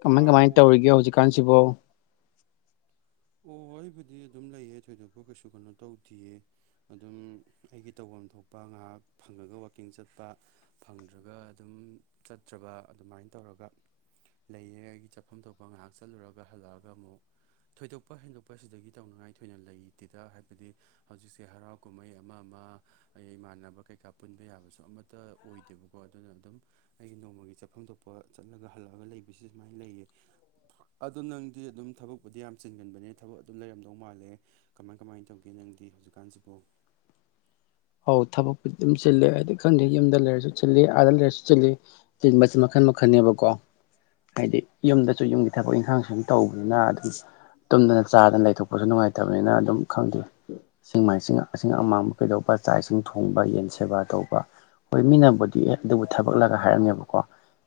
ꯀꯃꯥꯏ ꯀꯃꯥꯏꯅ ꯇꯥꯔꯕꯣ ꯇꯧꯔꯤꯒꯦ ꯍꯧꯖꯤꯛꯀꯥꯟꯁꯤꯕꯣ ꯑꯣ ꯑꯩꯕꯨꯗꯤ ꯑꯗꯨꯝ ꯂꯩꯌꯦ ꯊꯣꯏꯗꯣꯛꯄ ꯀꯩꯁꯨ ꯀꯩꯅꯣ ꯇꯧꯗꯦꯌꯦ ꯑꯗꯨꯝ ꯑꯩꯒꯤ ꯇꯧꯐꯝ ꯊꯣꯛꯄ ꯉꯥꯏꯍꯥꯛ ꯐꯪꯉꯒ ꯋꯥꯛꯀꯤꯡ ꯆꯠꯄ ꯐꯪꯗ꯭ꯔꯒ ꯑꯗꯨꯝ ꯆꯠꯇ꯭ꯔꯕ ꯑꯗꯨꯃꯥꯏꯅ ꯇꯧꯔꯒ ꯂꯩꯌꯦ ꯑꯩꯒꯤ ꯆꯠꯐꯝ ꯊꯣꯛꯄ ꯉꯥꯏꯍꯥꯛ ꯆꯠꯂꯨꯔꯒ ꯍꯜꯂꯛꯑꯒ ꯑꯃꯨꯛ ꯊꯣꯏꯗꯣꯛꯄ ꯍꯦꯟꯗꯣꯛꯄꯁꯤꯗꯒꯤ ꯇꯧꯅꯤꯡꯉꯥꯏ ꯊꯣꯏꯅ ꯂꯩꯇꯦꯗ ꯍꯥꯏꯕꯗꯤ ꯍꯧꯖꯤꯛꯁꯦ ꯍꯔꯥꯎ ꯀꯨꯝꯍꯩ ꯑꯃ ꯑꯃ ꯑꯩ ꯏꯃꯥꯟꯅꯕ ꯀꯩꯀꯥ ꯄꯨꯟꯕ ꯌꯥꯕꯁꯨ ꯑꯃꯠꯇ ꯑꯣꯏꯗꯦꯕꯀꯣ ꯑꯗꯨꯅ ꯑꯗꯨꯝ ꯑꯩꯒꯤ ꯅꯣꯡꯃꯒꯤ ꯆꯠꯐꯝ ꯊꯣꯛꯄ ꯆꯠꯂꯒ ꯍꯜꯂꯛꯑꯒ ꯂꯩꯕꯁꯤ ꯁꯨꯃꯥꯏꯅ ꯂꯩꯌꯦ ꯑꯗꯣ ꯅꯪꯗꯤ ꯑꯗꯨꯝ ꯊꯕꯛꯄꯨꯗꯤ ꯌꯥꯝ ꯆꯤꯟꯒꯟꯕꯅꯦ ꯊꯕꯛ ꯑꯗꯨꯝ ꯂꯩꯔꯝꯗꯧ ꯃꯥꯜꯂꯦ ꯀꯃꯥꯏ ꯀꯃꯥꯏꯅ ꯇꯧꯒꯦ ꯅꯪꯗꯤ ꯍꯧꯖꯤꯛꯀꯥꯟꯁꯤꯕꯨ ꯍꯧ ꯊꯕꯛꯄꯨꯗꯤ ꯑꯗꯨꯝ ꯆꯤꯜꯂꯤꯦ ꯍꯥꯏꯗꯤ ꯈꯪꯗꯦ ꯌꯨꯝꯗ ꯂꯩꯔꯁꯨ ꯆꯤꯜꯂꯤ ꯑꯥꯗ ꯂꯩꯔꯁꯨ ꯆꯤꯜꯂꯤ ꯆꯤꯟꯕꯁꯤ ꯃꯈꯟ ꯃꯈꯟꯅꯦꯕꯀꯣ ꯍꯥꯏꯗꯤ ꯌꯨꯝꯗꯁꯨ ꯌꯨꯝꯒꯤ ꯊꯕꯛ ꯏꯪꯈꯥꯡ ꯁꯨꯝ ꯇꯧꯕꯅꯤꯅ ꯑꯗꯨꯝ ꯇꯨꯝꯗꯅ ꯆꯥꯗꯅ ꯂꯩꯊꯣꯛꯄꯁꯨ ꯅꯨꯡꯉꯥꯏꯇꯕꯅꯤꯅ ꯑꯗꯨꯝ ꯈꯪꯗꯦ ꯆꯤꯡꯃꯥꯏꯤꯡ ꯑꯁꯤ ꯑꯃꯥꯡꯕ ꯀꯩꯗꯧꯕ ꯆꯥꯛ ꯏꯁꯤꯡ ꯊꯣꯡꯕ ꯌꯦꯟ ꯁꯦꯕꯥ ꯇꯧꯕ ꯍꯣꯏ ꯃꯤꯅꯕꯨꯗꯤ ꯑꯦ ꯑꯗꯨꯕꯨ ꯊꯕꯛꯂꯒ ꯍꯥꯏꯔꯝꯃꯦꯕꯀꯣ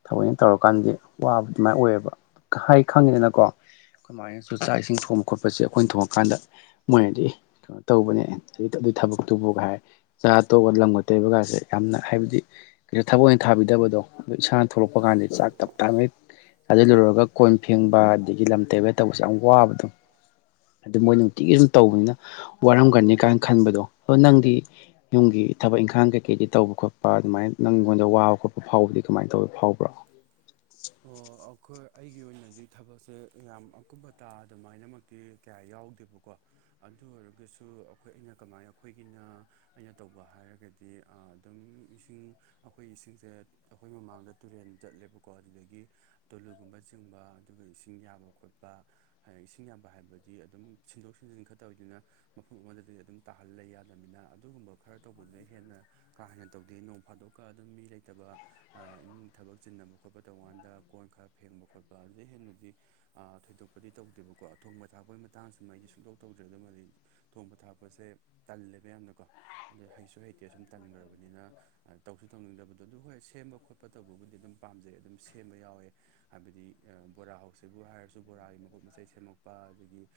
ꯊꯑꯣꯛꯅ ꯇꯧꯔꯀꯥꯟꯗꯤ ꯋꯥꯕ ꯑꯗꯨꯃꯥꯏꯅ ꯑꯣꯏꯌꯦꯕ ꯍꯥꯏ ꯈꯪꯉꯤꯗꯅꯀꯣ ꯀꯃꯥꯏꯅꯁꯨ ꯆꯥꯛ ꯏꯁꯤꯡ ꯊꯣꯡꯕ ꯈꯣꯠꯄꯁꯦ ꯑꯩꯈꯣꯏꯅ ꯊꯣꯡꯉꯀꯥꯟꯗ ꯃꯣꯏꯅꯗꯤ ꯀꯩꯅꯣ ꯇꯧꯕꯅꯦ ꯑꯗꯨ ꯑꯗꯨ ꯊꯕꯛꯇꯨꯕꯨꯒ ꯍꯥꯏꯔꯦ ꯆꯥ ꯑ ꯇꯣꯒ ꯂꯝꯪꯒ ꯇꯩꯕ ꯀꯥꯁꯦ ꯌꯥꯝꯅ ꯍꯥꯏꯕꯗꯤ ꯊꯕꯛ ꯑꯣꯏꯅ ꯊꯥꯕꯤꯗꯕꯗꯣ ꯑꯗꯣ ꯏꯁꯥꯅ ꯊꯣꯛꯂꯛꯄ ꯀꯥꯟꯗ ꯆꯥꯛ ꯇꯞ ꯇꯥꯅ ꯑꯗꯨ ꯂꯔꯨꯔꯒ ꯀꯣꯟ ꯐꯦꯡꯕ ꯑꯗꯒꯤ ꯂꯝ ꯇꯩꯕ ꯇꯧꯕꯁꯦ ꯌꯥꯝ ꯋꯥꯕꯗꯣ ꯃꯣꯏ ꯅꯨꯡꯇꯤꯒꯤ ꯁꯨꯝ ꯇꯧꯕꯅꯤꯅ ꯋꯥꯔꯝꯒꯅꯤ ꯀꯥꯏꯅ ꯈꯟꯕꯗꯣ ꯑꯗꯣ ꯅꯪꯗꯤ ꯌꯨꯝꯒꯤ ꯊꯕꯛ ꯏꯪꯈꯥꯡ ꯀꯩꯀꯩꯗꯤ ꯇꯧꯕ ꯈꯣꯠꯄ ꯑꯗꯨꯃꯥꯏꯅ ꯅꯪꯉꯣꯟꯗ ꯋꯥꯕ ꯈꯣꯠꯄ ꯐꯥꯎꯕꯗꯤ ꯀꯃꯥꯏꯅ ꯇꯧꯋ ꯐꯥꯎꯕ꯭ꯔꯣ ꯑꯣ ꯑꯩꯈꯣꯏ ꯑꯩꯒꯤ ꯑꯣꯏꯅꯗꯤ ꯊꯕꯛꯁꯦ ꯌꯥꯝ ꯑꯀꯨꯞꯄ ꯇꯥ ꯑꯗꯨꯃꯥꯏꯅꯃꯛ ꯀꯌꯥ ꯌꯥꯎꯗꯦꯕꯀꯣ ꯑꯗꯨ ꯑꯣꯏꯔꯒꯁꯨ ꯑꯩꯈꯣꯏ ꯑꯩꯅ ꯀꯃꯥꯏꯅ ꯑꯩꯈꯣꯏꯒꯤꯅ ꯑꯩꯅ ꯇꯧꯕ ꯍꯥꯏꯔꯒꯗꯤ ꯑꯗꯨꯝ ꯏꯁꯤꯡ ꯑꯩꯈꯣꯏ ꯏꯁꯤꯡꯁꯦ ꯑꯩꯈꯣꯏ ꯃꯃꯥꯡꯗ ꯇꯨꯔꯦꯟ ꯆꯠꯂꯦꯕꯀꯣ ꯑꯗꯨꯗꯒꯤ ꯑꯒꯤ ꯇꯨꯂꯨꯒꯨꯝꯕ ꯆꯤꯡꯕ ꯑꯗꯨꯒ ꯏꯁꯤꯡ ꯌꯥꯕ ꯈꯣꯠꯄ ꯏꯁꯤꯡ ꯌꯥꯝꯕ ꯍꯥꯏꯕꯗꯤ ꯑꯗꯨꯝ ꯁꯤꯟꯗꯣꯛ ꯁꯤꯟꯖꯤꯟ ꯈꯛ ꯇꯧꯏꯗꯨꯅ ꯃꯐꯝ ꯑꯃꯗꯗꯤ ꯑꯗꯨꯝ ꯇꯥꯍꯜ ꯂꯩ ꯌꯥꯗꯅꯤꯅ ꯑꯗꯨꯒꯨꯝꯕ ꯈꯔ ꯇꯧꯕꯗꯨꯅ ꯍꯦꯟꯅ ꯀꯥ ꯍꯦꯟꯅ ꯇꯧꯗꯦ ꯅꯣꯡ ꯐꯥꯗꯣꯛꯀ ꯑꯗꯨꯝ ꯃꯤ ꯂꯩꯇꯕ ꯏꯃꯨꯡꯒꯤ ꯊꯕꯛ ꯆꯤꯟꯅꯕ ꯈꯣꯠꯄ ꯇꯧꯀꯥꯟꯗ ꯀꯣꯟ ꯈꯔ ꯐꯦꯡꯕ ꯈꯣꯠꯄ ꯑꯗꯨꯗ ꯍꯦꯟꯅꯗꯤ ꯊꯣꯏꯗꯣꯛꯄꯗꯤ ꯇꯧꯗꯦꯕꯀꯣ ꯊꯣꯡꯕ ꯊꯥꯛꯄꯒꯤ ꯃꯇꯥꯡꯁꯤꯃ ꯑꯩꯗꯤ ꯁꯨꯛꯇꯧ ꯇꯧꯗ꯭ꯔꯦ ꯑꯗꯨꯃꯗꯤ ꯊꯣꯡꯕ ꯊꯥꯛꯄꯁꯦ ꯇꯜꯂꯦꯕꯌꯥꯝꯅꯀꯣ ꯑꯗ ꯍꯩꯁꯨ ꯍꯩꯇꯦ ꯁꯁꯨꯝ ꯇꯟꯈ꯭ꯔꯕꯅꯤꯅ ꯇꯧꯁꯨ ꯇꯧꯅꯤꯡꯗꯕꯗꯣ ꯑꯗꯨ ꯍꯣꯏ ꯁꯦꯝꯕ ꯈꯣꯠꯄ ꯇꯧꯕꯕꯨꯗꯤ ꯑꯗꯨꯝ ꯄꯥꯝꯖꯩ ꯑꯗꯨꯝ ꯁꯦꯝꯕ ꯌꯥꯎꯋꯦ ꯍꯥꯏꯕꯗꯤ ꯕꯣꯔꯥ ꯍꯥꯎꯁꯤꯕꯨ ꯍꯥꯏꯔꯁꯨ ꯕꯣꯔꯥꯒꯤ ꯃꯍꯣꯠ ꯃꯆꯩ ꯁꯦꯝꯃꯛꯄ ꯑꯗꯒꯤ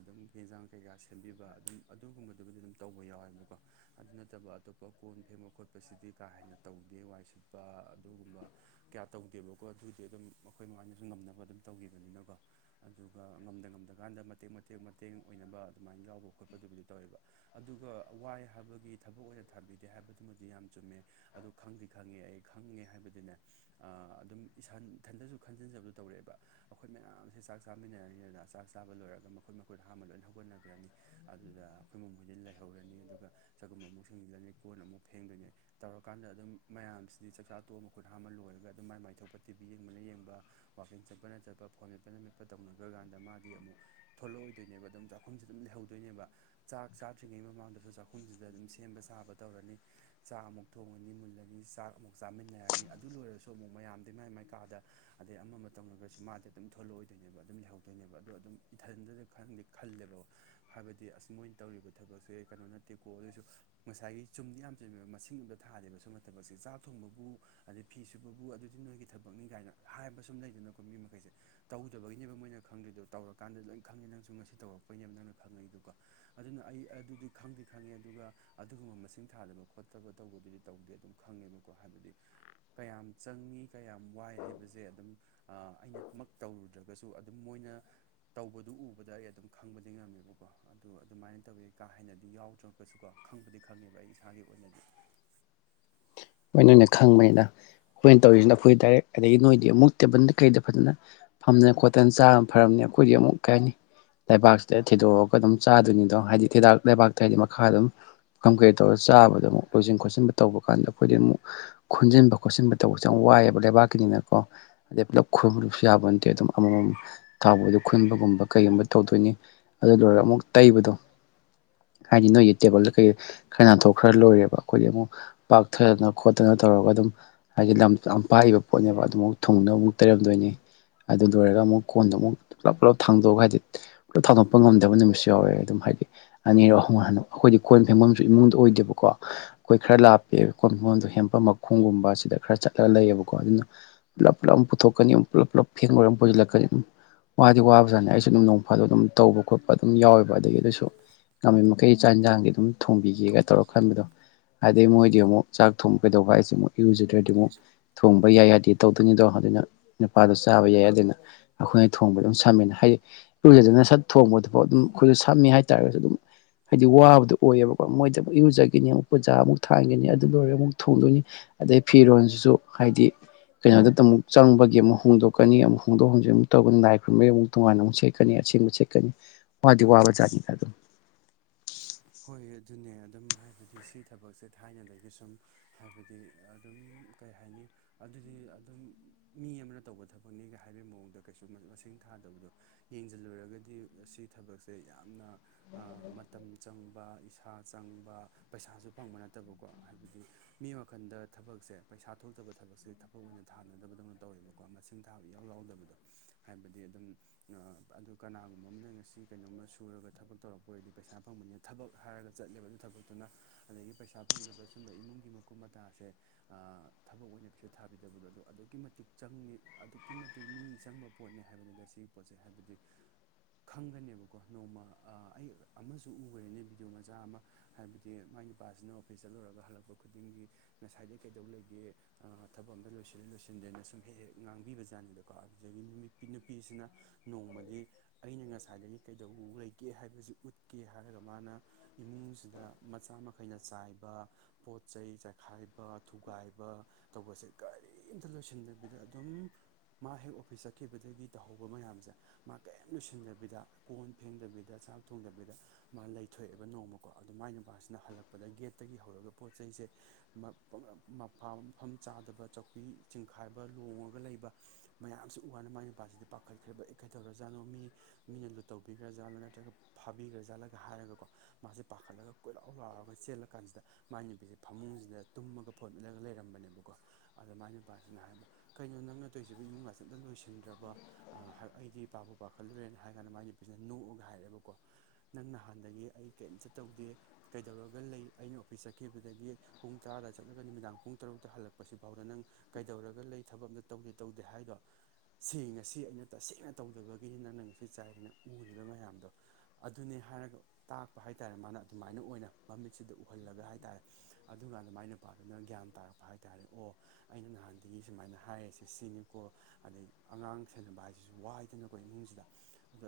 ꯑꯗꯨꯝ ꯌꯦꯟꯖꯥꯡ ꯀꯩꯀꯥ ꯁꯦꯝꯕꯤꯕ ꯑꯗꯨꯝ ꯑꯗꯨꯒꯨꯝꯕꯗꯨꯕꯨꯗꯤ ꯑꯗꯨꯝ ꯇꯧꯕ ꯌꯥꯎꯋꯦꯕꯀꯣ ꯑꯗꯨ ꯅꯠꯇꯕ ꯑꯇꯣꯞꯄ ꯀꯣꯟ ꯐꯦꯡꯕ ꯈꯣꯠꯄꯁꯤꯗꯤ ꯀꯥ ꯍꯦꯟꯅ ꯇꯧꯗꯦ ꯋꯥꯏ ꯁꯤꯠꯄ ꯑꯗꯨꯒꯨꯝꯕ ꯀꯌꯥ ꯇꯧꯗꯦꯕꯀꯣ ꯑꯗꯨꯒꯤꯗꯤ ꯑꯗꯨꯝ ꯃꯈꯣꯏ ꯃꯃꯥꯏꯗꯁꯨ ꯉꯝꯅꯕ ꯑꯗꯨꯝ ꯇꯧꯈꯤꯕꯅꯤꯅꯀꯣ ꯑꯗꯨꯒ ꯉꯝꯗ ꯉꯝꯗꯀꯥꯟꯗ ꯃꯇꯦꯛ ꯃꯇꯦꯛ ꯃꯇꯦꯡ ꯑꯣꯏꯅꯕ ꯑꯗꯨꯃꯥꯏꯅ ꯌꯥꯎꯕ ꯈꯣꯠꯄꯗꯨꯕꯨꯗꯤ ꯇꯧꯋꯦꯕ ꯑꯗꯨꯒ ꯋꯥꯏ ꯍꯥꯕꯒꯤ ꯊꯕꯛ ꯑꯣꯏꯅ ꯊꯥꯕꯤꯗꯦ ꯍꯥꯏꯕꯗꯨꯃꯗꯤ ꯌꯥꯝ ꯆꯨꯝꯃꯦ ꯑꯗꯨ ꯈꯪꯗꯤ ꯈꯪꯉꯦ ꯑꯩ ꯈꯪꯉꯦ ꯍꯥꯏꯕꯗꯨꯅꯦ ꯑꯗꯨꯝ ꯏꯁꯟ ꯏꯊꯟꯗꯁꯨ ꯈꯟꯖꯤꯟꯖꯕꯗꯨ ꯇꯧꯔꯛꯑꯦꯕ ꯑꯩꯈꯣꯏ ꯃꯌꯥꯝꯁꯦ ꯆꯥꯛ ꯆꯥꯃꯤꯟꯅꯔꯅꯤꯗꯅ ꯆꯥꯛ ꯆꯥꯕ ꯂꯣꯏꯔꯒ ꯃꯈꯣꯏ ꯃꯈꯣꯏꯗꯣ ꯑꯍꯥꯟꯕ ꯂꯣꯏꯅ ꯍꯧꯒꯠꯅꯈ꯭ꯔꯅꯤ ꯑꯗꯨꯗ ꯑꯩꯈꯣꯏ ꯃꯃꯣꯏꯗꯤ ꯂꯩꯍꯧꯔꯅꯤ ꯑꯗꯨꯒ ꯆꯒꯨꯝꯕ ꯑꯃꯨꯛ ꯁꯤꯁꯤꯡꯖꯤꯜꯂꯅꯤ ꯀꯣꯟ ꯑꯃꯨꯛ ꯐꯦꯡꯗꯣꯏꯅꯤ ꯇꯧꯔꯀꯥꯟꯗ ꯑꯗꯨꯝ ꯃꯌꯥꯝꯁꯤꯗꯤ ꯆꯥꯛꯆꯥ ꯇꯣꯑꯃ ꯈꯨꯠ ꯍꯥꯝꯃ ꯂꯣꯏꯔꯒ ꯑꯗꯨꯝ ꯃꯥꯏ ꯃꯥꯏ ꯊꯣꯛꯄ ꯇꯤꯚꯤ ꯌꯦꯡꯕꯅ ꯌꯦꯡꯕ ꯋꯥꯋꯥꯛꯀꯤꯡ ꯆꯠꯄꯅ ꯆꯠꯄ ꯐꯣꯟ ꯃꯦꯠꯄꯅ ꯃꯦꯠꯄ ꯇꯧꯅꯈ꯭ꯔꯀꯥꯟꯗ ꯃꯥꯗꯤ ꯑꯃꯨꯛ ꯊꯣꯛꯂꯛꯑꯣꯏꯗꯣꯏꯅꯦꯕ ꯑꯗꯨꯝ ꯆꯥꯛꯈꯨꯝꯁꯦ ꯑꯗꯨꯝ ꯂꯩꯍꯧꯗꯣꯏꯅꯦꯕ ꯆꯥꯛ ꯆꯥꯗ꯭ꯔꯤꯉꯩ ꯃꯃꯥꯡꯗꯁꯨ ꯆꯥꯛꯈꯨꯝꯁꯤꯗ ꯑꯗꯨꯝ ꯁꯦꯝꯕ ꯁꯥꯕ ꯇꯧꯔꯅꯤ ꯆꯥꯛ ꯑꯃꯨꯛ ꯊꯣꯡꯉꯅꯤ ꯃꯨꯜꯂꯒ ꯆꯥꯛ ꯑꯃꯨꯛ ꯆꯥꯃꯤꯟꯅꯔꯅꯤ ꯑꯗꯨ ꯂꯣꯏꯔꯁꯨ ꯑꯣ ꯑꯃꯨꯛ ꯃꯌꯥꯝꯗꯤ ꯃꯥꯏ ꯃꯥꯏꯀꯥꯗ ꯑꯗꯩ ꯑꯃ ꯑꯃ ꯇꯧꯅꯒꯁꯨ ꯃꯥꯗꯤ ꯑꯗꯨꯝ ꯊꯣꯛꯂꯛꯑꯣꯏꯗꯣꯏꯅꯦꯕ ꯑꯗꯨꯝ ꯂꯩꯍꯧꯗꯣꯏꯅꯦꯕ ꯑꯗꯣ ꯑꯗꯨꯝ ꯏꯊꯟꯗꯅ ꯈꯪꯗꯦ ꯈꯜꯂꯦꯕ ꯍꯥꯏꯕꯗꯤ ꯑꯁ ꯃꯣꯏꯅ ꯇꯧꯔꯤꯕ ꯊꯕꯛꯁꯦ ꯀꯩꯅꯣ ꯅꯠꯇꯦꯀꯣ ꯑꯗꯨꯑꯣꯏꯁꯨ ꯉꯁꯥꯏꯒꯤ ꯆꯨꯝꯗꯤ ꯌꯥꯝ ꯆꯨꯝꯃꯦꯕ ꯃꯁꯤꯡ ꯑꯝꯗ ꯊꯥꯗꯦꯕ ꯁ ꯃꯇꯝꯕ ꯑꯁꯤ ꯆꯥꯛ ꯊꯣꯡꯕꯕꯨ ꯑꯗꯩ ꯐꯤꯁꯨ ꯁꯤꯕꯕꯨ ꯑꯗꯨꯗꯤ ꯅꯣꯏꯒꯤ ꯊꯕꯛꯅꯤ ꯀꯥꯏꯅ ꯍꯥꯏꯕ ꯁꯨꯝ ꯂꯩꯗꯅꯀꯣ ꯃꯤ ꯃꯈꯩꯁꯦ ꯇꯧꯗꯕꯒꯤꯅꯦꯕ ꯃꯣꯏꯅ ꯈꯪꯗꯦꯗꯣ ꯇꯧꯔꯀꯥꯟꯗ ꯂꯣꯏ ꯈꯪꯉꯦ ꯅꯪꯁꯨ ꯉꯁꯤ ꯇꯧꯔꯛꯄꯩꯅꯦꯕ ꯅꯪꯅ ꯈꯪꯉꯛꯏꯗꯨꯀꯣ ꯑꯗꯨꯅ ꯑꯩ ꯑꯗꯨꯗꯤ ꯈꯪꯗꯤ ꯈꯪꯉꯦ ꯑꯗꯨꯒ ꯑꯗꯨꯒꯨꯝꯕ ꯃꯁꯤꯡ ꯊꯥꯗꯕ ꯈꯣꯠꯇꯕ ꯇꯧꯕꯗꯨꯗꯤ ꯇꯧꯗꯦ ꯑꯗꯨꯝ ꯈꯪꯉꯦꯕꯀꯣ ꯍꯥꯏꯕꯗꯤ ꯀꯌꯥꯝ ꯆꯪꯏꯤ ꯀꯌꯥꯝ ꯋꯥꯏ ꯍꯥꯏꯕꯁꯦ ꯑꯗꯨꯝ ꯑꯩꯅꯃꯛ ꯇꯧꯔꯨꯗ꯭ꯔꯒꯁꯨ ꯑꯗꯨꯝ ꯃꯣꯏꯅ ꯇꯧꯕꯗꯨ ꯎꯕꯗ ꯑꯩ ꯑꯗꯨꯝ ꯈꯪꯕꯗꯤ ꯉꯝꯃꯦꯕꯀꯣ ꯑꯗꯨꯗꯣ ꯑꯗꯨꯃꯥꯏꯅ ꯇꯧꯋꯦ ꯀꯥ ꯍꯦꯟꯅꯗꯤ ꯌꯥꯎꯗ꯭ꯔꯒꯁꯨꯀꯣ ꯈꯪꯕꯗꯤ ꯈꯪꯉꯦꯕ ꯑꯩ ꯏꯁꯥꯒꯤ ꯑꯣꯏꯅꯗꯤ ꯃꯣꯏ ꯅ ꯑꯣꯏꯅ ꯈꯪꯕꯅꯤꯅ ꯑꯩꯈꯣꯏꯅ ꯇꯧꯔꯤꯁꯤꯅ ꯑꯩꯈꯣꯏ ꯗꯥꯏꯔꯦꯛ ꯑꯗꯒꯤ ꯅꯣꯏꯗꯤ ꯑꯃꯨꯛ ꯇꯦꯕꯜꯗ ꯀꯩꯗ ꯐꯖꯅ ꯐꯝꯗꯅ ꯈꯣꯠꯇꯅ ꯆꯥꯅ ꯐꯔꯝꯅꯤ ꯑꯩꯈꯣꯏꯗꯤ ꯑꯃꯨꯛ ꯀꯩ ꯍꯥꯏꯅꯤ ꯂꯩꯕꯥꯛꯁꯤꯗ ꯊꯤꯗꯣꯛꯑꯒ ꯑꯗꯨꯝ ꯆꯥꯗꯣꯏꯅꯤꯗꯣ ꯍꯥꯏꯗꯤ ꯊꯤꯗꯥꯛ ꯂꯩꯕꯥꯛꯇ ꯍꯥꯏꯗꯤ ꯃꯈꯥ ꯑꯗꯨꯝ ꯄꯨꯈꯝ ꯀꯩ ꯇꯧꯔꯒ ꯆꯥꯕꯗꯨꯛ ꯂꯣꯏꯁꯤꯟ ꯈꯣꯠꯆꯤꯟꯕ ꯇꯧꯕ ꯀꯥꯟꯗ ꯑꯩꯈꯣꯏꯗꯤ ꯑꯃꯨꯛ ꯈꯣꯟꯟꯖꯤꯟꯕ ꯈꯣꯠꯆꯤꯟꯕ ꯇꯧꯕꯁꯨꯦ ꯌꯥꯝ ꯋꯥꯏꯑꯕ ꯂꯩꯕꯥꯛꯀꯤꯅꯤꯅꯀꯣ ꯑꯗꯩ ꯄꯨꯂꯞ ꯈꯣꯏꯕ ꯂꯁꯨ ꯌꯥꯕ ꯅꯠꯇꯦ ꯑꯗꯨꯝ ꯑꯃꯃꯝ ꯊꯥꯎꯕꯗ ꯈꯨꯟꯕꯒꯨꯝꯕ ꯀꯩꯒꯨꯝꯕ ꯇꯧꯗꯣꯏꯅꯤ ꯑꯗꯨꯂꯣꯏꯔꯒ ꯑꯃꯨꯛ ꯇꯩꯕꯗꯣ ꯍꯥꯏꯗꯤ ꯅꯣꯏꯒꯤ ꯇꯦꯕꯜꯗ ꯀꯩ ꯈꯔꯅꯥꯟꯊꯣꯛ ꯈꯔ ꯂꯣꯏꯔꯦꯕ ꯑꯩꯈꯣꯏꯗꯤ ꯑꯃꯨꯛ ꯐꯗꯅ ꯈꯣꯠꯇꯅ ꯇꯧꯔꯒ ꯑꯗꯨꯝ ꯍꯥꯏꯗꯤ ꯂꯝ ꯆꯥꯎꯅꯄꯥꯛꯥꯛꯏꯕ ꯄꯣꯠꯅꯦꯕ ꯑꯗꯨꯝꯃꯥꯎ ꯊꯨꯡꯅꯕ ꯑꯃꯨꯛ ꯇꯩꯔꯝꯗꯣꯏꯅꯦ ꯑꯗꯨ ꯂꯣꯏꯔꯒ ꯑꯃꯨꯛ ꯀꯣꯟꯗꯣ ꯑꯃꯨꯛ ꯄꯨꯂꯞ ꯄꯨꯂꯞ ꯊꯥꯡꯗꯣꯛꯑꯒ ꯍꯥꯏꯗꯤ ꯈꯔ ꯊꯥꯗꯣꯛꯄ ꯉꯝꯗꯕ ꯅꯨꯃꯤꯠꯁꯨ ꯌꯥꯎꯋꯦ ꯑꯗꯨꯝ ꯍꯥꯏꯗꯤ ꯑꯅꯤꯔꯛ ꯑꯍꯨꯝ ꯑꯩꯈꯣꯏꯗꯤ ꯀꯣꯏ ꯐꯦꯡꯐꯝꯨ ꯏꯃꯨꯡꯗ ꯑꯣꯏꯗꯦꯕꯀꯣ ꯑꯩꯈꯣꯏ ꯈꯔ ꯂꯥꯞ ꯀ ꯃꯤꯉꯣꯟꯗ ꯍꯦꯝꯄꯝ ꯃꯈꯣꯡꯒꯨꯝꯕ ꯁꯤꯗ ꯈꯔ ꯆꯠꯂꯒ ꯂꯩꯌꯦꯕꯀꯣ ꯑꯗꯨꯅ ꯄꯨꯂꯞ ꯄꯨꯂꯞ ꯑꯃ ꯄꯨꯊꯣꯛꯀꯅꯤ ꯄꯨꯂꯞ ꯄꯨꯂꯞ ꯐꯦꯟꯕꯔ ꯑꯃ ꯄꯨꯁꯤꯜꯂꯛꯀꯅꯤ ꯋꯥꯗꯤ ꯋꯥꯕꯖꯥꯅꯤ ꯑꯩꯁꯨ ꯑꯗꯨꯝ ꯅꯣꯡ ꯐꯥꯗꯣ ꯑꯗꯨꯝ ꯇꯧꯕ ꯈꯣꯠꯄ ꯑꯗꯨꯝ ꯌꯥꯎꯋꯦꯕ ꯑꯗꯒꯤ ꯑꯗꯨꯁꯨ ꯉꯃꯤ ꯃꯈꯩ ꯆꯥꯛ ꯏꯟꯁꯥꯡꯒꯤ ꯑꯗꯨꯝ ꯊꯣꯡꯕꯤꯒꯦꯒ ꯇꯧꯔ ꯊꯣꯡꯕꯤꯒꯦ ꯈꯟꯕꯗꯣ ꯑꯗꯩ ꯃꯣꯏꯗꯤ ꯑꯃꯨꯛ ꯆꯥꯛ ꯊꯣꯡ ꯀꯩꯗꯧꯕ ꯍꯥꯏꯁꯤ ꯑꯃꯨꯛ ꯏꯔꯨꯖꯗ꯭ꯔꯗꯤ ꯑꯃꯨꯛ ꯏꯔꯨꯖ ꯊꯣꯡꯕ ꯌꯥꯏ ꯌꯥꯗꯦ ꯇꯧꯗꯣꯏꯅꯤꯗꯣ ꯑꯗꯨꯅ ꯅꯨꯄꯥꯗꯣ ꯆꯥꯕ ꯌꯥꯏ ꯑꯗꯨꯅ ꯑꯩꯈꯣꯏꯅ ꯊꯣꯡꯕ ꯑꯗꯨꯝ ꯁꯝꯃꯦꯅ ꯍꯥꯏꯗꯤ ꯏꯔꯨꯖꯗꯅ ꯁꯠ ꯊꯣꯡꯕꯗꯨꯐꯥꯎ ꯑꯗꯨꯝ ꯑꯩꯈꯣꯏꯁꯨ ꯁꯝꯃꯤ ꯍꯥꯏꯇꯥꯔꯒꯁꯨ ꯑꯗꯨꯝ ꯍꯥꯏꯗꯤ ꯋꯥꯕꯗꯣ ꯑꯣꯏꯌꯦꯕꯀꯣ ꯃꯣꯏꯗ ꯑꯃꯨ ꯏꯔꯨꯖꯒꯅꯤ ꯑꯃꯨꯛ ꯄꯨꯖꯥ ꯑꯃꯨꯛ ꯈꯥꯡꯒꯅꯤ ꯑꯗꯨ ꯂꯣꯏꯔꯒ ꯑꯃꯨꯛ ꯊꯣꯡꯗꯣꯏꯅꯤ ꯑꯗꯩ ꯐꯤꯔꯣꯁꯤꯁꯨ ꯍꯥꯏꯗꯤ ꯀꯩꯅꯣꯗꯇ ꯑꯃꯨꯛ ꯆꯪꯕꯒꯤ ꯑꯃꯛ ꯍꯣꯡꯗꯣꯛꯀꯅꯤ ꯑꯃꯨꯛ ꯍꯣꯡꯗꯣꯛ ꯍꯣꯡꯖꯤꯟ ꯑꯃꯨꯛ ꯇꯩꯒꯟ ꯑꯃꯎꯛ ꯂꯥꯏ ꯈꯨꯔꯕꯒꯤ ꯑꯃꯨꯛ ꯇꯣꯉꯥꯟꯅ ꯑꯃꯨꯛ ꯁꯦꯠꯀꯅꯤ ꯑꯁꯤꯃꯨꯛ ꯁꯦꯠꯀꯅꯤ ꯋꯥꯗꯤ ꯋꯥꯕ ꯖꯥꯠꯅꯤꯗ ꯑꯗꯨꯝ ꯍꯣꯏ ꯑꯗꯨꯅꯦ ꯑꯗꯨꯝ ꯍꯥꯏꯕꯗꯤ ꯁꯤ ꯊꯕꯛꯁꯦ ꯊꯥꯏꯅꯗꯒꯤ ꯁꯨꯝ ꯍꯥꯏꯕꯗꯤ ꯑꯗꯨꯝ ꯀꯩ ꯍꯥꯏꯅꯤ ꯑꯗꯨꯗꯤ ꯑꯗꯨꯝ ꯃꯤ ꯑꯃꯅ ꯇꯧꯕ ꯊꯕꯛꯅꯤꯒ ꯍꯥꯏꯕꯒꯤ ꯃꯑꯣꯡꯗ ꯀꯩꯁꯨ ꯃꯁꯤꯡ ꯊꯥꯗꯕꯗꯣ ꯌꯦꯡꯁꯤꯜꯂꯨꯔꯒꯗꯤ ꯑꯁꯤ ꯊꯕꯛꯁꯦ ꯌꯥꯝꯅ ꯃꯇꯝ ꯆꯪꯕ ꯏꯁꯥ ꯆꯪꯕ ꯄꯩꯁꯥꯁꯨ ꯐꯪꯕ ꯅꯠꯇꯕꯀꯣ ꯍꯥꯏꯕꯗꯤ ꯃꯤ ꯋꯥꯈꯟꯗ ꯊꯕꯛꯁꯦ ꯄꯩꯁꯥ ꯊꯣꯛꯇꯕ ꯊꯕꯛꯁꯦ ꯊꯕꯛ ꯑꯣꯏꯅ ꯊꯥꯅꯗꯕꯗꯧꯅ ꯇꯧꯋꯦꯕꯀꯣ ꯃꯁꯤꯡ ꯊꯥꯕ ꯏꯌꯥꯎ ꯌꯥꯎꯗꯕꯗꯣ ꯍꯥꯏꯕꯗꯤ ꯑꯗꯨꯝ ꯑꯗꯨ ꯀꯅꯥꯒꯨꯝꯕ ꯑꯃꯅ ꯉꯁꯤ ꯀꯩꯅꯣꯝꯃ ꯁꯨꯔꯒ ꯊꯕꯛ ꯇꯧꯔꯛꯄ ꯑꯣꯏꯔꯗꯤ ꯄꯩꯁꯥ ꯐꯪꯕꯅꯤꯅ ꯊꯕꯛ ꯍꯥꯏꯔꯒ ꯆꯠꯂꯦꯕ ꯑꯗꯨ ꯊꯕꯛꯇꯨꯅ ꯑꯗꯒꯤ ꯄꯩꯁꯥ ꯐꯪꯗꯕ ꯑꯗꯨꯝꯕ ꯏꯃꯨꯡꯒꯤ ꯃꯀꯨꯞ ꯃꯇꯁꯦ ꯊꯕꯛ ꯑꯣꯏꯅ ꯀꯩꯁꯨ ꯊꯥꯕꯤꯗꯕꯗꯣ ꯑꯗꯨ ꯑꯗꯨꯛꯀꯤ ꯃꯇꯤꯛ ꯆꯪꯉꯤ ꯑꯗꯨꯛꯀꯤ ꯃꯇꯤꯛ ꯃꯤ ꯆꯪꯕ ꯄꯣꯠꯅꯦ ꯍꯥꯏꯕꯅꯤꯗ ꯁꯤꯒꯤ ꯄꯣꯠꯁꯦ ꯍꯥꯏꯕꯗꯤ ꯈꯪꯒꯅꯦꯕ ꯀꯣ ꯅꯣꯡꯃ ꯑꯩ ꯑꯃꯁꯨ ꯎꯈꯔꯦꯅꯦ ꯚꯤꯗꯤꯑꯣ ꯃꯆꯥ ꯑꯃ ꯍꯥꯏꯕꯗꯤ ꯃꯥꯏ ꯅꯨꯄꯥꯁꯤꯅ ꯑꯣꯐꯤꯁ ꯆꯠꯂꯨꯔꯒ ꯍꯜꯂꯛꯄ ꯈꯨꯗꯤꯡꯒꯤ ꯉꯁꯥꯏꯗꯒꯤꯩ ꯀꯩꯗꯧ ꯂꯩꯒꯦ ꯊꯕꯛ ꯑꯝꯗ ꯂꯣꯏꯁꯤꯜ ꯂꯣꯏꯁꯤꯟꯗꯦꯅ ꯁꯨꯝ ꯍꯦꯛ ꯍꯦꯛ ꯉꯥꯡꯕꯤꯕꯖꯠꯅꯤꯗꯀꯣ ꯑꯗꯨꯗꯒꯤ ꯅꯨꯄꯤ ꯅꯨꯄꯤꯁꯤꯅ ꯅꯣꯡꯃꯗꯤ ꯑꯩꯅ ꯉꯁꯥꯏꯗꯒꯤ ꯀꯩꯗꯧꯕ ꯂꯩꯒꯦ ꯍꯥꯏꯕꯁꯤ ꯎꯠꯀꯦ ꯍꯥꯏꯔꯒ ꯃꯥꯅ ꯏꯃꯨꯡꯁꯤꯗ ꯃꯆꯥ ꯃꯈꯩꯅ ꯆꯥꯏꯕ ꯄꯣꯠ ꯆꯩꯩ ꯆꯥꯈꯥꯏꯕ ꯊꯨꯒꯥꯏꯕ ꯇꯧꯕꯁꯦ ꯀꯔꯤꯝꯇ ꯂꯣꯏꯁꯤꯟꯗꯕꯤꯗ ꯑꯗꯨꯝ ꯃꯥ ꯍꯦꯛ ꯑꯣꯐꯤꯁ ꯆꯠꯈꯤꯕꯗꯒꯤ ꯇꯧꯍꯧꯕ ꯃꯌꯥꯝꯁꯦ ꯃꯥ ꯀꯔꯤꯝ ꯂꯣꯏꯁꯤꯗꯕꯤꯗ ꯀꯣꯟ ꯐꯦꯡꯗꯕꯤꯗ ꯆꯥꯛ ꯊꯣꯡꯗꯕꯤꯗ ꯃꯥ ꯂꯩꯊꯣꯛꯑꯦꯕ ꯅꯣꯡꯃꯀꯣ ꯑꯗ ꯃꯥꯏ ꯅꯨꯄꯥꯁꯤꯅ ꯍꯜꯂꯛꯄꯗ ꯒꯦꯠꯇꯒꯤ ꯍꯧꯔꯒ ꯄꯣꯠ ꯆꯩꯁꯦ ꯃ ꯃꯞ ꯃꯄꯥ ꯃꯐꯝ ꯆꯥꯗꯕ ꯆꯧꯀꯤ ꯆꯤꯡꯈꯥꯏꯕ ꯂꯣꯉꯒ ꯂꯩꯕ ꯃꯌꯥꯝꯁꯤ ꯎ ꯋꯥꯅ ꯃꯥꯏ ꯅꯨꯄꯥꯁꯤꯗ ꯄꯥꯈꯠꯈ꯭ꯔꯦꯕ ꯑꯩ ꯀꯩꯊꯧꯔ ꯖꯥꯠꯅꯣ ꯃꯤ ꯃꯤꯅ ꯂꯨꯠ ꯇꯧꯕꯤꯈ꯭ꯔꯥꯖꯥꯠꯂꯥ ꯅꯠꯇ꯭ꯔꯒ ꯐꯥꯕꯤꯈ꯭ꯔꯥꯖꯠꯂꯒ ꯍꯥꯏꯔꯒꯀꯣ ꯃꯥꯁꯦ ꯄꯥꯈꯠꯂꯒ ꯀꯣꯏꯔꯥꯎ ꯂꯥꯎꯔꯒ ꯆꯦꯜꯂ ꯀꯥꯟꯁꯤꯗ ꯃꯥꯏ ꯅꯨꯄꯤꯖꯦ ꯐꯃꯨꯡꯖꯤꯗ ꯇꯨꯝꯃꯒ ꯐꯣꯟ ꯃꯦꯠꯂꯒ ꯂꯩꯔꯝꯕꯅꯦꯕꯀꯣ ꯑꯗ ꯃꯥꯏ ꯅꯨꯄꯥꯁꯤꯅ ꯍꯥꯏꯕ ꯀꯩꯅꯣ ꯅꯪꯅ ꯇꯣꯏꯁꯤꯕꯨ ꯏꯃꯨꯡꯒꯥꯁꯦ ꯑꯝꯇ ꯂꯣꯏꯁꯤꯟꯗ꯭ꯔꯕ ꯑ ꯍꯥꯏꯕ ꯑꯩꯗꯤ ꯄꯥꯕꯨꯨ ꯄꯥꯈꯠꯂꯨꯔꯦꯅ ꯍꯥꯏꯔ ꯀꯥꯟꯗ ꯃꯥꯒꯤ ꯅꯨꯄꯤꯁꯤꯅ ꯅꯣꯛꯑꯒ ꯍꯥꯏꯔꯦꯕꯀꯣ ꯅꯪ ꯅꯍꯥꯟꯗꯒꯤ ꯑꯩ ꯀꯦꯝꯇ ꯇꯧꯗꯦ ꯀꯩꯗꯧꯔꯒ ꯂꯩ ꯑꯩꯅ ꯑꯣꯐꯤꯁ ꯆꯠꯈꯤꯕꯗꯒꯤ ꯄꯨꯡ ꯇꯔꯥꯗ ꯆꯠꯂꯒ ꯅꯨꯃꯤꯗꯥꯡ ꯄꯨꯡ ꯇꯔꯨꯛꯇ ꯍꯜꯂꯛꯄꯁꯤꯐꯥꯎꯗ ꯅꯪ ꯀꯩꯗꯧꯔꯒ ꯂꯩ ꯊꯕꯛ ꯑꯃꯇ ꯇꯧꯗꯦ ꯇꯧꯗꯦ ꯍꯥꯏꯗꯣ ꯁꯤ ꯉꯁꯤ ꯑꯩꯅ ꯇꯁꯦꯡꯅ ꯇꯧꯗꯕꯒꯤꯅꯤ ꯅꯪꯅ ꯉꯁꯤ ꯆꯥꯏꯔꯤꯅ ꯎꯔꯤꯕ ꯃꯌꯥꯝꯗꯣ ꯑꯗꯨꯅꯦ ꯍꯥꯏꯔꯒ ꯇꯥꯛꯄ ꯍꯥꯏ ꯇꯥꯔꯦ ꯃꯥꯅ ꯑꯗꯨꯃꯥꯏꯅ ꯑꯣꯏꯅ ꯃꯃꯤꯠꯁꯤꯗ ꯎꯍꯜꯂꯒ ꯍꯥꯏ ꯇꯥꯔꯦ ꯑꯗꯨꯀꯥꯟꯗ ꯃꯥꯏ ꯅꯨꯄꯥꯗꯨꯅ ꯒ꯭ꯌꯥꯟ ꯇꯥꯔꯛꯄ ꯍꯥꯏꯇꯥꯥꯔꯦ ꯑꯣ ꯑꯩꯅ ꯅꯍꯥꯟꯗꯒꯤ ꯁꯨꯃꯥꯏꯅ ꯍꯥꯏꯔꯤꯁꯦ ꯁꯤꯅꯤꯀꯣ ꯑꯗꯩ ꯑꯉꯥꯡ ꯁꯦꯅꯕ ꯍꯥꯏꯁꯤꯁꯨ ꯋꯥꯏꯗꯅꯀꯣ ꯏꯃꯨꯡꯁꯤꯗ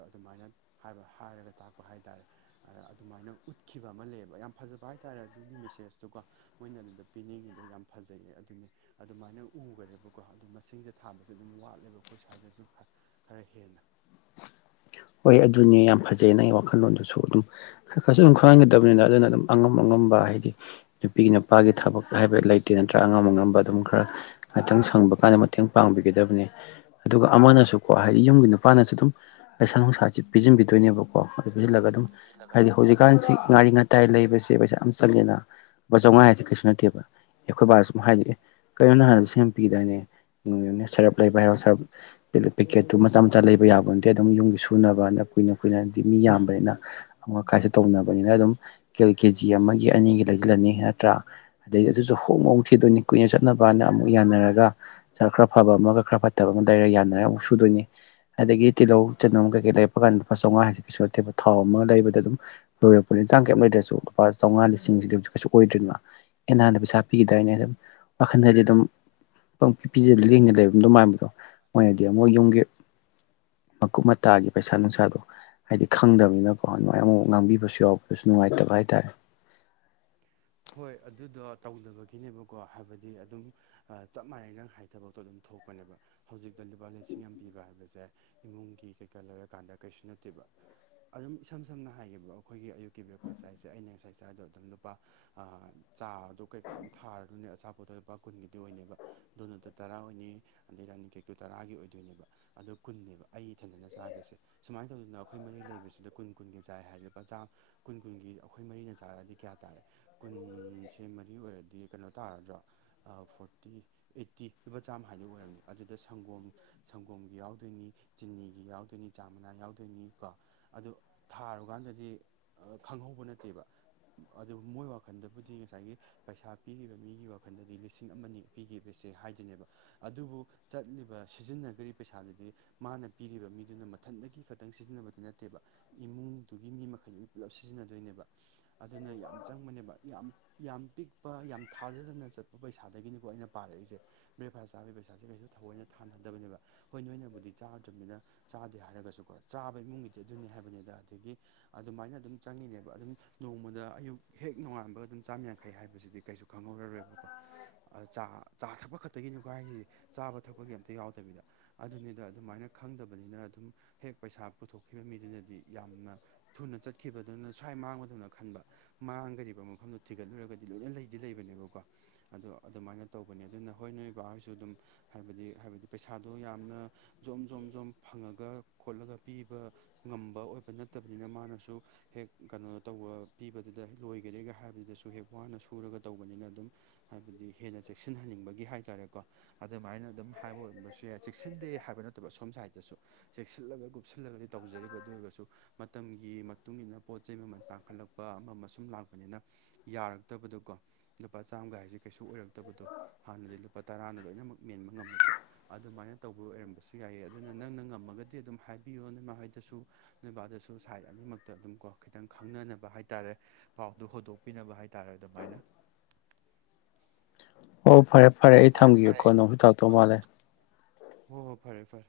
ꯑꯗꯣ ꯑꯗꯨꯃꯥꯏꯅ ꯍꯥꯏꯕ ꯍꯥꯏꯔꯒ ꯇꯥꯛꯄ ꯍꯥꯏꯇꯥꯔꯦ ꯑ ꯑꯗꯨꯃꯥꯏꯅ ꯎꯠꯈꯤꯕ ꯑꯃ ꯂꯩꯌꯦꯕ ꯌꯥꯝ ꯐꯖꯕ ꯍꯥꯏ ꯇꯥꯔꯦ ꯑꯗꯨꯒꯤ ꯃꯦꯁꯦꯁꯇꯨꯀꯣ ꯃꯣꯏꯅ ꯑꯗꯨꯗ ꯄꯤꯅꯤꯡꯉꯤꯗꯣ ꯌꯥꯝ ꯐꯖꯩꯌꯦ ꯑꯗꯨꯅꯤ ꯑꯗꯨꯃꯥꯏꯅ ꯎꯒꯔꯦꯕꯀꯣ ꯑꯗꯣ ꯃꯁꯤꯡꯖꯦ ꯊꯥꯕꯁꯦ ꯑꯗꯨꯝ ꯋꯥꯠꯂꯦꯕ ꯑꯩꯈꯣꯏ ꯁ꯭ꯋꯥꯏꯗꯁꯨ ꯈꯔ ꯈꯔ ꯍꯦꯟꯅ ꯍꯣꯏ ꯑꯗꯨꯅꯦ ꯌꯥꯝ ꯐꯖꯩ ꯅꯪꯒꯤ ꯋꯥꯈꯜꯂꯣꯟꯗꯨꯁꯨ ꯑꯗꯨꯝ ꯈꯔ ꯈꯔꯁꯨ ꯑꯗꯨꯝ ꯈꯪꯍꯟꯒꯗꯕꯅꯤꯅ ꯑꯗꯨꯅ ꯑꯗꯨꯝ ꯑꯉꯝ ꯑꯉꯝꯕ ꯍꯥꯏꯗꯤ ꯅꯨꯄꯤ ꯅꯨꯄꯥꯒꯤ ꯊꯕꯛ ꯍꯥꯏꯕ ꯂꯩꯇꯦ ꯅꯠꯇ꯭ꯔꯥ ꯑꯉꯝ ꯑꯉꯝꯕ ꯑꯗꯨꯝ ꯈꯔ ꯉꯥꯛꯇꯪ ꯁꯪꯕ ꯀꯥꯟꯗ ꯃꯇꯦꯡ ꯄꯥꯡꯕꯤꯒꯗꯕꯅꯤ ꯑꯗꯨꯒ ꯑꯃꯅꯁꯨꯀꯣ ꯍꯥꯏꯗꯤ ꯌꯨꯝꯒꯤ ꯅꯨꯄꯥꯅꯁꯨ ꯑꯗꯨꯝ [inaudible] ꯄꯥꯏꯁꯥ ꯅꯨꯡꯁꯥꯁꯤ ꯄꯤꯖꯤꯟꯕꯤꯗꯣꯏꯅꯦꯕꯀꯣ ꯑꯗꯨ ꯄꯤꯁꯤꯜꯂꯒ ꯑꯗꯨꯝ ꯍꯥꯏꯗꯤ ꯍꯧꯖꯤꯛꯀꯥꯟꯁꯤ ꯉꯥꯔꯤ ꯉꯥ ꯇꯥꯏ ꯂꯩꯕꯁꯦ ꯄꯩꯁꯥ ꯌꯥꯝ ꯆꯪꯉꯦꯅ ꯂꯨꯄꯥꯥ ꯆꯧꯉꯥ ꯍꯥꯏꯁꯦ ꯀꯩꯁꯨ ꯅꯠꯇꯦꯕ ꯑꯩꯈꯣꯏ ꯕꯥꯁꯨ ꯁꯨꯝ ꯍꯥꯏꯗꯣꯏꯅꯦ ꯑꯦ ꯀꯩꯅꯣ ꯅꯍꯥꯟ ꯂꯤꯁꯤꯡ ꯑꯝ ꯄꯤꯗꯥꯏꯅꯦ ꯁꯔꯞ ꯂꯩꯕ ꯍꯥꯏꯔꯣ ꯁꯔꯞ [unintelligible] ꯄꯦꯀꯦꯠꯇꯨ ꯃꯆꯥ ꯃꯆꯥ ꯂꯩꯕ ꯌꯥꯕ ꯅꯠꯇꯦ ꯑꯗꯨꯝ ꯌꯨꯝꯒꯤ ꯁꯨꯅꯕꯅ ꯀꯨꯏꯅ ꯀꯨꯏꯅꯗꯤ ꯃꯤ ꯌꯥꯝꯕꯅꯤꯅ ꯑꯃꯣꯠ ꯑꯀꯥꯏꯁꯨ ꯇꯧꯅꯕꯅꯤꯅ ꯑꯗꯨꯝ ꯀꯦꯜ ꯀꯦꯖꯤ ꯑꯃꯒꯤ ꯑꯅꯤꯒꯤ ꯂꯩꯖꯤꯜꯂꯅꯤ ꯅꯠꯇ꯭ꯔꯥ ꯑꯗꯩ ꯑꯗꯨꯖꯨ [unintelligible] ꯊꯤꯗꯣꯏꯅꯤ ꯀꯨꯏꯅ ꯆꯠꯅꯕꯅ ꯑꯃꯨꯛ ꯌꯥꯅꯔꯒ ꯁꯔꯞ ꯈꯔ ꯐꯕ ꯑꯃꯒ ꯈꯔ ꯐꯠꯇꯕ ꯑꯃꯒ ꯂꯩꯔ ꯌꯥꯅꯔꯒ ꯑꯃꯨꯛ ꯁꯨꯗꯣꯏꯅꯤ ꯑꯗꯒꯤ ꯇꯤꯜꯂꯧ ꯆꯅꯝ ꯀꯩꯀꯩ ꯂꯩꯔꯛꯄꯀꯥꯟ ꯂꯨꯄꯥ ꯆꯧꯉꯥ ꯍꯥꯏꯁꯦ ꯀꯩꯁꯨ ꯅꯠꯇꯦꯕ ꯊꯥꯎ ꯑꯃ ꯂꯩꯕꯗ ꯑꯗꯨꯝ ꯂꯣꯏꯔꯛꯄꯅꯦ ꯆꯥꯡ ꯀꯩꯏꯝ ꯂꯩꯗꯔ꯭ꯁꯨ ꯂꯨꯄꯥ ꯆꯧꯉꯥ ꯂꯤꯁꯤꯡꯁꯤꯗꯤ ꯍꯧꯖꯤꯛ ꯀꯩꯁꯨ ꯑꯣꯏꯗ꯭ꯔꯦꯗꯅ ꯑꯦ ꯅꯍꯥꯟꯗ ꯄꯩꯁꯥ ꯄꯤꯒꯤꯗꯥꯏꯅꯦ ꯑꯗꯨꯝ ꯋꯥꯈꯟꯗꯗꯤ ꯑꯗꯨꯝ ꯄꯪꯄꯤ ꯄꯤꯖꯜ ꯂꯦꯡꯗꯅ ꯂꯩꯔꯝꯗꯣꯏ ꯃꯥꯟꯕꯗꯣ ꯃꯣꯏꯅꯗꯤ ꯑꯃꯨꯛ ꯌꯨꯝꯒꯤ ꯃꯀꯨꯞ ꯃꯇꯥꯒꯤ ꯄꯩꯁꯥ ꯅꯨꯡꯁꯥꯗꯣ ꯍꯥꯏꯗꯤ ꯈꯪꯗꯝꯅꯤꯅꯀꯣ ꯗꯨꯃꯥꯢ ꯑꯃꯨꯃꯨꯛ ꯉꯥꯡꯕꯤꯕꯁꯨ ꯌꯥꯎꯕꯗꯁꯨ ꯅꯨꯡꯉꯥꯏꯇꯕ ꯍꯥꯏꯇꯥꯔꯦ ꯍꯣꯏ ꯑꯗꯨꯗꯣ ꯇꯧꯗꯕꯒꯤꯅꯦꯕꯀꯣ ꯍꯥꯏꯕꯗꯤ ꯑꯗꯨꯝ ꯑꯥ ꯆꯞ ꯃꯥꯟꯅꯩ ꯅꯪ ꯍꯥꯏ ꯊꯕꯛꯇꯣ ꯑꯗꯨꯝ ꯊꯣꯛꯄꯅꯦꯕ ꯍꯧꯖꯤꯛꯇ ꯂꯨꯄꯥ ꯂꯤꯁꯤꯡ ꯑꯝ ꯄꯤꯕ ꯍꯥꯏꯕꯁꯦ ꯏꯃꯨꯡꯒꯤ ꯀꯩꯀꯥ ꯂꯩꯔꯀꯥꯟꯗ ꯀꯩꯁꯨ ꯅꯠꯇꯦꯕ ꯑꯗꯨꯝ ꯏꯁꯝ ꯁꯝꯅ ꯍꯥꯏꯒꯦꯕꯀꯣ ꯑꯈꯣꯏꯒꯤ ꯑꯌꯨꯛꯀꯤ ꯕ꯭ꯔꯦꯛꯐꯥꯁ ꯆꯥꯏꯁꯦ ꯑꯩꯅ ꯉꯁꯥꯏ ꯆꯥꯏꯗꯣ ꯑꯗꯨꯝ ꯂꯨꯄꯥ ꯑꯥ ꯆꯥꯗꯣ ꯀꯩꯀꯥ ꯑꯝ ꯊꯥꯔꯅꯨꯅꯦ ꯑꯆꯥꯄꯣꯠꯇꯣ ꯂꯨꯄꯥ ꯀꯨꯟꯒꯤꯗꯤ ꯑꯣꯏꯅꯦꯕ ꯗꯣꯅꯠꯇꯨ ꯇꯔꯥ ꯑꯣꯏꯅꯤ ꯑꯗꯩ ꯔꯥꯅꯤ ꯀꯦꯛꯇꯨ ꯇꯔꯥꯒꯤ ꯑꯣꯏꯗꯣꯏꯅꯦꯕ ꯑꯗꯣ ꯀꯨꯟꯅꯦꯕ ꯑꯩ ꯏꯊꯟꯗꯅ ꯆꯥꯈꯩꯁꯦ ꯁꯨꯃꯥꯏ ꯇꯧꯗꯅ ꯑꯈꯣꯏ ꯃꯔꯤ ꯂꯩꯕꯁꯤꯗ ꯀꯨꯟ ꯀꯨꯟꯒꯤ ꯆꯥꯏ ꯍꯥꯏꯔꯗꯤ ꯂꯨꯄꯥ ꯆꯥꯝ ꯀꯨꯟ ꯀꯨꯟꯒꯤ ꯑꯈꯣꯏ ꯃꯔꯤꯅ ꯆꯥꯔꯛꯑꯗꯤ ꯀꯌꯥ ꯇꯥꯔꯦ ꯀꯨꯟꯁꯦ ꯃꯔꯤ ꯑꯣꯏꯔꯗꯤ ꯀꯩꯅꯣ ꯇꯥꯔꯗ꯭ꯔꯣ ꯑꯥ ꯐꯣꯔꯇꯤ ꯑꯩꯠꯇꯤ ꯂꯨꯄꯥ ꯆꯥꯝꯃ ꯍꯥꯏꯗꯨ ꯑꯣꯏꯔꯝꯅꯤ ꯑꯗꯨꯗ ꯁꯪꯒꯣꯝ ꯁꯪꯒꯣꯝꯒꯤ ꯌꯥꯎꯗꯣꯏꯅꯤ ꯆꯤꯅꯤꯒꯤ ꯌꯥꯎꯗꯣꯏꯅꯤ ꯆꯥ ꯃꯅꯥ ꯌꯥꯎꯗꯣꯏꯅꯤ ꯀꯣ ꯑꯗꯨ ꯊꯥꯔꯨꯀꯥꯟꯗꯗꯤ ꯑ ꯈꯪꯍꯧꯕ ꯅꯠꯇꯦꯕ ꯑꯗꯨ ꯃꯣꯏ ꯋꯥ ꯈꯟꯗꯕꯨꯗꯤ ꯉꯁꯥꯏꯒꯤ ꯄꯩꯁꯥ ꯄꯤꯔꯤꯕ ꯃꯤꯒꯤ ꯋꯥꯈꯟꯗꯗꯤ ꯂꯤꯁꯤꯡ ꯑꯃꯅꯤ ꯄꯤꯒꯤꯕꯁꯦ ꯍꯥꯏꯗꯣꯏꯅꯦꯕ ꯑꯗꯨꯕꯨ ꯆꯠꯂꯤꯕ ꯁꯤꯖꯤꯟꯅꯒꯔꯤ ꯄꯩꯁꯥꯗꯨꯗꯤ ꯃꯥꯅ ꯄꯤꯔꯤꯕ ꯃꯤꯗꯨꯅ ꯃꯊꯟꯗꯒꯤ ꯈꯛꯇꯪ ꯁꯤꯖꯤꯟꯅꯕꯗꯤ ꯅꯠꯇꯦꯕ ꯏꯃꯨꯡꯗꯨꯒꯤ ꯃꯤ ꯃꯈꯩꯗꯨꯒꯤ ꯄꯨꯜꯂꯞ ꯁꯤꯖꯤꯟꯅꯗꯣꯏꯅꯦꯕ ꯑꯗꯨꯅ ꯌꯥꯝ ꯆꯪꯕꯅꯦꯕ ꯌꯥꯝ ꯌꯥꯝ ꯄꯤꯛꯄ ꯌꯥꯝ ꯊꯥꯖꯗꯅ ꯆꯠꯄ ꯄꯩꯁꯥꯗꯒꯤꯅꯤꯀꯣ ꯑꯩꯅ ꯄꯥꯔꯛꯏꯁꯦ ꯕ꯭ꯔꯦꯛꯐꯥꯁ ꯆꯥꯕꯩ ꯄꯩꯁꯥꯖꯦ ꯀꯩꯁꯨ ꯊꯑꯣꯏꯅ ꯊꯥꯅꯗꯕꯅꯦꯕ ꯍꯣꯏ ꯅꯣꯏꯅꯕꯨꯗꯤ ꯆꯥꯗ꯭ꯔꯝꯅꯤꯅ ꯆꯥꯗꯦ ꯍꯥꯏꯔꯒꯁꯨꯀꯣ ꯆꯥꯕ ꯏꯃꯨꯡꯒꯤꯗꯤ ꯑꯗꯨꯅꯤ ꯍꯥꯏꯕꯅꯤꯗ ꯑꯗꯒꯤ ꯑꯗꯨꯃꯥꯏꯅ ꯑꯗꯨꯝ ꯆꯪꯉꯤꯅꯦꯕ ꯑꯗꯨꯝ ꯅꯣꯡꯃꯗ ꯑꯌꯨꯛ ꯍꯦꯛ ꯅꯣꯡꯉꯥꯟ ꯕ ꯑꯗꯨꯝ ꯆꯥꯝ ꯌꯥꯡꯈꯩ ꯍꯥꯏꯕꯁꯤꯗꯤ ꯀꯩꯁꯨ ꯈꯪꯍꯧꯔꯔꯣꯏꯕꯀꯣ ꯆꯥ ꯆꯥ ꯊꯛꯄ ꯈꯇꯒꯤꯅꯤꯀꯣ ꯍꯥꯏꯁꯤꯁꯦ ꯆꯥꯕ ꯊꯛꯄꯒꯤ ꯑꯝꯇ ꯌꯥꯎꯗꯕꯤꯗ ꯑꯗꯨꯅꯤꯗ ꯑꯗꯨꯃꯥꯏꯅ ꯈꯪꯗꯕꯅꯤꯅ ꯑꯗꯨꯝ ꯍꯦꯛ ꯄꯩꯁꯥ ꯄꯨꯊꯣꯛꯈꯤꯕ ꯃꯤꯗꯨꯅꯗꯤ ꯌꯥꯝꯅ ꯊꯨꯅ ꯆꯠꯈꯤꯕꯗꯨꯅ ꯁ꯭ꯋꯥꯏ ꯃꯥꯡꯕꯗꯧꯅ ꯈꯟꯕ ꯃꯥꯡꯒꯔꯤꯕ ꯐꯝꯗꯣ ꯊꯤꯒꯠꯂꯨꯔꯒꯗꯤ ꯂꯣꯏꯅ ꯂꯩꯗꯤ ꯂꯩꯕꯅꯦꯕꯀꯣ ꯑꯗꯣ ꯑꯗꯨꯃꯥꯏꯅ ꯇꯧꯕꯅꯦ ꯑꯗꯨꯅ ꯍꯣꯏ ꯅꯣꯏ ꯏꯕꯥꯍꯣꯏꯁꯨ ꯑꯗꯨꯝ ꯍꯥꯏꯕꯗꯤ ꯍꯥꯏꯕꯗꯤ ꯄꯩꯁꯥꯗꯣ ꯌꯥꯝꯅ ꯖꯣꯝ ꯖꯣꯝ ꯖꯣꯝ ꯐꯪꯉꯒ ꯈꯣꯠꯂꯒ ꯄꯤꯕ ꯉꯝꯕ ꯑꯣꯏꯕ ꯅꯠꯇꯕꯅꯤꯅ ꯃꯥꯅꯁꯨ ꯍꯦꯛ ꯀꯩꯅꯣ ꯇꯧꯕ ꯄꯤꯕꯗꯨꯗ ꯂꯣꯏꯒꯔꯦꯒ ꯍꯥꯏꯕ ꯑꯗꯨꯗꯁꯨ ꯍꯦꯛ ꯋꯥꯅ ꯁꯨꯔꯒ ꯇꯧꯕꯅꯤꯅ ꯑꯗꯨꯝ ꯍꯥꯏꯕꯗꯤ ꯍꯦꯟꯅ ꯆꯦꯛꯁꯤꯟꯍꯟꯅꯤꯡꯕꯒꯤ ꯍꯥꯏ ꯇꯥꯔꯦꯀꯣ ꯑꯗꯨꯃꯥꯏꯅ ꯑꯗꯨꯝ ꯍꯥꯏꯕ ꯑꯣꯏꯔꯝꯕꯁꯨ ꯌꯥꯏ ꯆꯦꯛꯁꯤꯟꯗꯦ ꯍꯥꯏꯕ ꯅꯠꯇꯕ ꯑꯁꯣꯝꯁꯥꯏꯠꯇꯁꯨ ꯆꯦꯛꯁꯤꯜꯂꯒ ꯀꯨꯞꯁꯤꯜꯂꯒꯗꯤ ꯇꯧꯖꯔꯤꯕ ꯑꯗꯨ ꯑꯣꯏꯔꯒꯁꯨ ꯃꯇꯝꯒꯤ ꯃꯇꯨꯡ ꯃꯇꯨꯡꯏꯟꯅ ꯄꯣꯠ ꯆꯩ ꯃꯃꯜ ꯇꯥꯡꯈꯠꯂꯛꯄ ꯑꯃ ꯑꯃ ꯁꯨꯝ ꯂꯥꯛꯄꯅꯤꯅ ꯌꯥꯔꯛꯇꯕꯗꯀꯣ ꯂꯨꯄꯥ ꯆꯥꯝꯒ ꯍꯥꯏꯖꯦ ꯀꯩꯁꯨ ꯑꯣꯏꯔꯛꯇꯕꯗꯣ ꯍꯥꯟꯅꯗꯤ ꯂꯨꯄꯥ ꯇꯔꯥꯅ ꯂꯣꯏꯅꯃꯛ ꯃꯦꯟꯕ ꯉꯝꯂꯁꯨ ꯑꯗꯨꯃꯥꯏꯅ ꯇꯧꯕ ꯑꯣꯏꯔꯝꯕꯁꯨ ꯌꯥꯏꯌꯦ ꯑꯗꯨꯅ ꯅꯪꯅ ꯉꯝꯃꯒꯗꯤ ꯑꯗꯨꯝ ꯍꯥꯏꯕꯤꯌꯨ ꯅꯣꯏꯃꯍꯣꯏꯗꯁꯨ ꯅꯣꯏꯕꯥꯗꯁꯨ ꯁꯥꯏꯠ ꯑꯅꯤꯃꯛꯇ ꯑꯗꯨꯝ ꯀꯣ ꯈꯤꯇꯪ ꯈꯪꯅꯅꯕ ꯍꯥꯏꯇꯥꯔꯦ ꯄꯥꯎꯗꯨ ꯍꯣꯗꯣꯛ ꯄꯤꯅꯕ ꯍꯥꯏꯇꯥꯔꯦ ꯑꯗꯨꯃꯥꯏꯅ ꯑꯣ ꯐꯔꯦ ꯐꯔꯦ ꯑꯩ ꯊꯝꯒꯦꯀꯣ ꯅꯪꯁꯨ ꯇꯥꯛꯇꯧ ꯀꯅꯣ ꯃꯥꯜꯂꯦ ꯍꯣ ꯍꯣ ꯐꯔꯦ ꯐꯔꯦ